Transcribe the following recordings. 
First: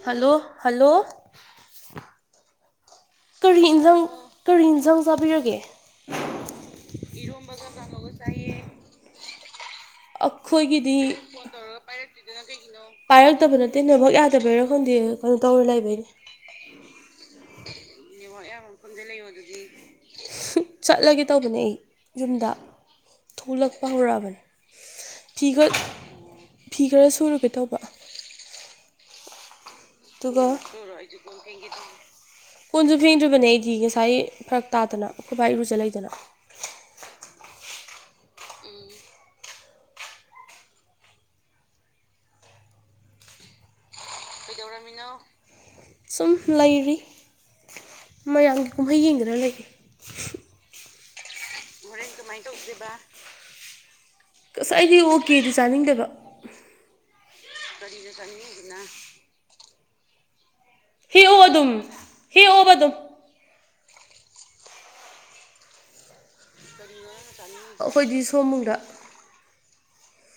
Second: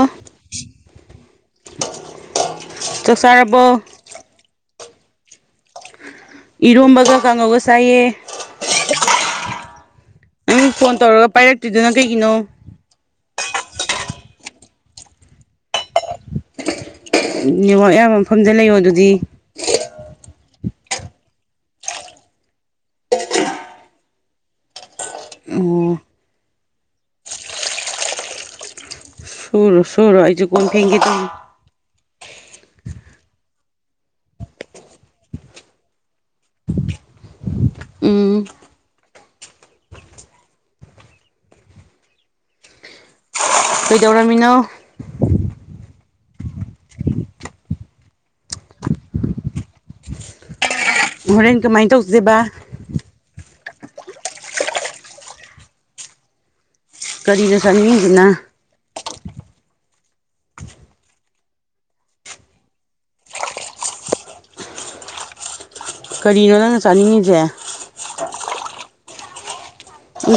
ꯑꯥ hello hello [inaudible] ꯀꯔꯤ ꯏꯟꯖꯥꯡ ꯀꯔꯤ ꯏꯟꯖꯥꯡ ꯆꯥꯕꯤꯔꯒꯦ ꯏꯔꯣꯝꯕꯒ ꯀꯥꯡꯉꯧꯒ ꯆꯥꯏꯌꯦ [unintelligible] ꯅꯪ ꯐꯣꯟ ꯑꯩꯈꯣꯏꯒꯤꯗꯤ ꯇꯧꯔꯒ ꯄꯥꯏꯔꯛꯇ꯭ꯔꯤꯗꯨꯅ ꯀꯩꯒꯤꯅꯣ ꯄꯥꯏꯔꯛꯇꯕ ꯅꯠꯇꯦ ꯅꯦꯠꯋꯛ ꯌꯥꯗꯕꯩꯔ ꯈꯪꯗꯦ ꯀꯩꯅꯣ ꯇꯧꯔ ꯂꯩꯕꯩꯅꯦ ꯅꯦꯋꯥꯛ ꯌꯥꯕꯝ ꯅꯦꯋꯛ ꯌꯥꯕ ꯃꯐꯝꯗ ꯂꯩꯌꯣꯗꯨꯗꯤ [unintelligible] ꯆꯠꯂꯒꯦ ꯇꯧꯕꯅꯦ ꯑꯩ ꯌꯨꯝꯗ ꯊꯣꯛꯂꯛꯄ ꯍꯧꯔꯑꯥꯕꯅꯤ ꯐꯤ ꯈꯔ ꯑꯣ ꯐꯤ ꯈꯔ ꯁꯨꯔꯨꯒꯦ ꯇꯧꯕ ꯁꯨꯔꯨꯔꯣ ꯁꯨꯔꯨꯔꯣ ꯑꯩꯖꯨ ꯀꯣꯟ ꯐꯦꯡꯒꯦ ꯇꯧꯔꯤ ꯐꯦꯡꯒꯦ ꯇꯧꯔꯤ ꯀꯣꯟꯁꯨ ꯐꯦꯡꯗ꯭ꯔꯤꯕꯅꯦ ꯑꯩꯗꯤ ꯉꯁꯥꯏ ꯐꯔꯛ ꯇꯥꯗꯅ ꯑꯩꯈꯣꯏꯕꯥ ꯏꯔꯨꯖꯥ ꯂꯩꯗꯅ ꯎꯝ ꯀꯩꯗꯧꯔꯝꯃꯤꯅꯣ ꯃꯤꯅꯣ ꯁꯨꯝ ꯂꯩꯔꯤ ꯃꯌꯥꯝꯒꯤ ꯀꯨꯝꯍꯩ ꯌꯦꯡꯗꯅ ꯂꯩ ꯍꯣꯔꯦꯟ ꯀꯃꯥꯏꯅ ꯇꯧ ꯀꯃꯥꯏꯟ ꯇꯧꯁꯦꯕ ꯑꯁ ꯑꯩꯗꯤ ꯑꯣ ꯀꯦꯗꯤ ꯆꯥꯅꯤꯡꯗꯦꯕ ꯀꯔꯤꯅꯣ ꯀꯔꯤꯅꯣ ꯆꯥꯅꯤꯡꯉꯤꯁꯤꯅ ꯆꯥꯅꯤꯡꯉꯤꯁꯤꯅꯥ ꯍꯦꯛ ꯑꯣ ꯑꯗꯨꯝ ꯍꯦꯛꯑꯣꯕ ꯑꯗꯨꯝ ꯀꯔꯤꯅꯣ ꯅꯪꯅ ꯆꯥꯅꯤꯡꯉꯤ ꯑꯩꯈꯣꯏꯗꯤ ꯁꯋꯣꯝꯕꯨꯡꯗ ꯎꯝ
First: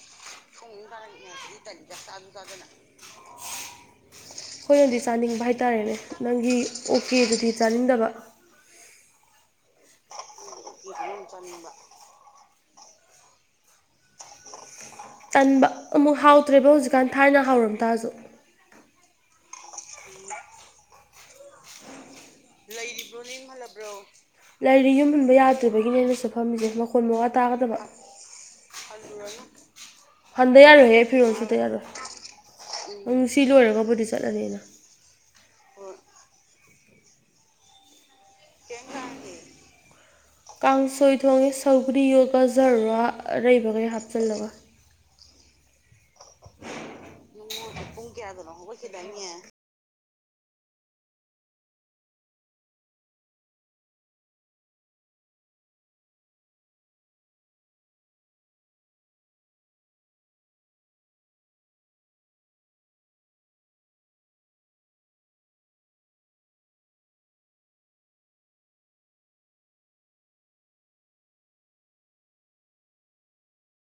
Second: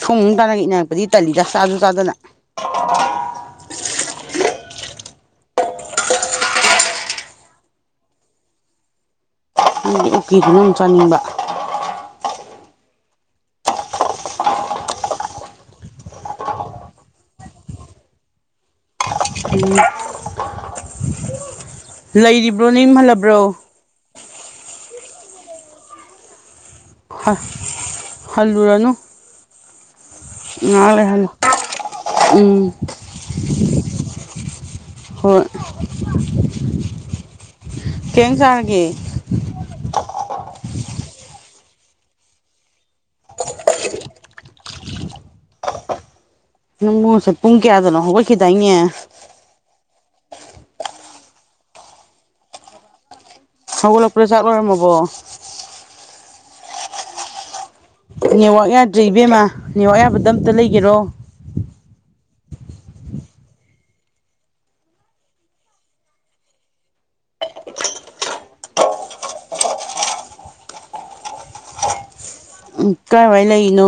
ꯁꯋꯣꯝꯕꯨꯡ ꯇ ꯅꯥ ꯏꯟꯅꯔꯛꯄꯗꯤ ꯇꯜꯂꯤꯗ ꯆꯥꯁꯨ ꯆꯥꯗꯅ [inaudible] [unintelligible] [inaudible] [unintelligible] ꯑꯩꯈꯣꯏꯅꯗꯤ ꯆꯥꯅꯤꯡꯕ ꯍꯥꯏꯇꯥꯔꯦꯅꯦ ꯅꯪꯒꯤ ꯑꯣꯀꯦꯗꯨꯗꯤ ꯆꯥꯅꯤꯡꯗꯕ [unintelligible] ꯆꯥꯅꯤꯡꯕ ꯇꯟꯕ ꯑꯃꯨꯛ ꯍꯥꯎꯇ꯭ꯔꯦꯕ ꯍꯧꯖꯤꯛꯀꯥꯟ ꯊꯥꯏꯅ ꯍꯥꯎꯔꯝ ꯇꯥꯔꯁꯨ [unintelligible] [inaudible] [unintelligible] ꯂꯩꯔꯤꯕ꯭ꯔꯣ ꯅꯌꯨꯝ ꯍꯜꯂꯕ꯭ꯔꯣ ꯂꯩꯔꯤ ꯌꯨꯝ ꯍꯟꯕ ꯌꯥꯗꯕꯒꯤꯅꯦ ꯑꯩꯅ ꯁꯤ ꯐꯝꯃꯤꯁꯦ ꯃ ꯃꯈꯣꯟ ꯃꯋꯥ ꯇꯥꯒꯗꯕ ꯍꯜꯂꯨꯔꯅꯨ ꯍꯟꯗ ꯉꯥꯏꯍꯥꯛ ꯌꯥꯔꯣꯏꯍꯦ ꯑꯩ ꯂꯩꯍꯜꯂꯣ ꯐꯤꯔꯣꯜ ꯁꯨꯗ ꯌꯥꯔꯣꯏ ꯎꯝ ꯎꯝ ꯁꯤ ꯂꯣꯏꯔꯒꯕꯨꯗꯤ ꯆꯠꯂꯅꯤꯅ ꯍꯣꯏ ꯀꯩ [unintelligible] ꯆꯥꯔꯒꯦ ꯀꯥꯡꯁꯣꯏ ꯊꯣꯡꯉꯦ ꯁꯧꯒ꯭ꯔꯤꯌꯣ ꯒꯖꯔ ꯔꯣ ꯑꯔꯩꯕꯈꯩ ꯍꯥꯞꯆꯜꯂꯒ ꯅꯪꯕꯨ ꯉꯁꯥꯏ ꯄꯨꯡ ꯀꯌꯥꯗꯅꯣ ꯍꯒꯠꯈꯤꯗꯥꯏꯅꯦ ꯍꯧꯒꯠꯂꯛꯄꯗꯥ ꯆꯥꯛ ꯂꯣꯏꯔꯝꯃꯕꯣ ꯅꯦꯠꯋꯥꯛ ꯌꯥꯗ꯭ꯔꯦ ꯏꯕꯦꯝꯃꯥ ꯅꯦꯠꯋꯥꯛ ꯌꯥꯕꯗ ꯑꯝꯇ ꯂꯩꯒꯦꯔꯣ ꯎꯝ ꯀꯥꯏꯋꯥꯥꯏ ꯂꯩꯔꯤꯅꯣ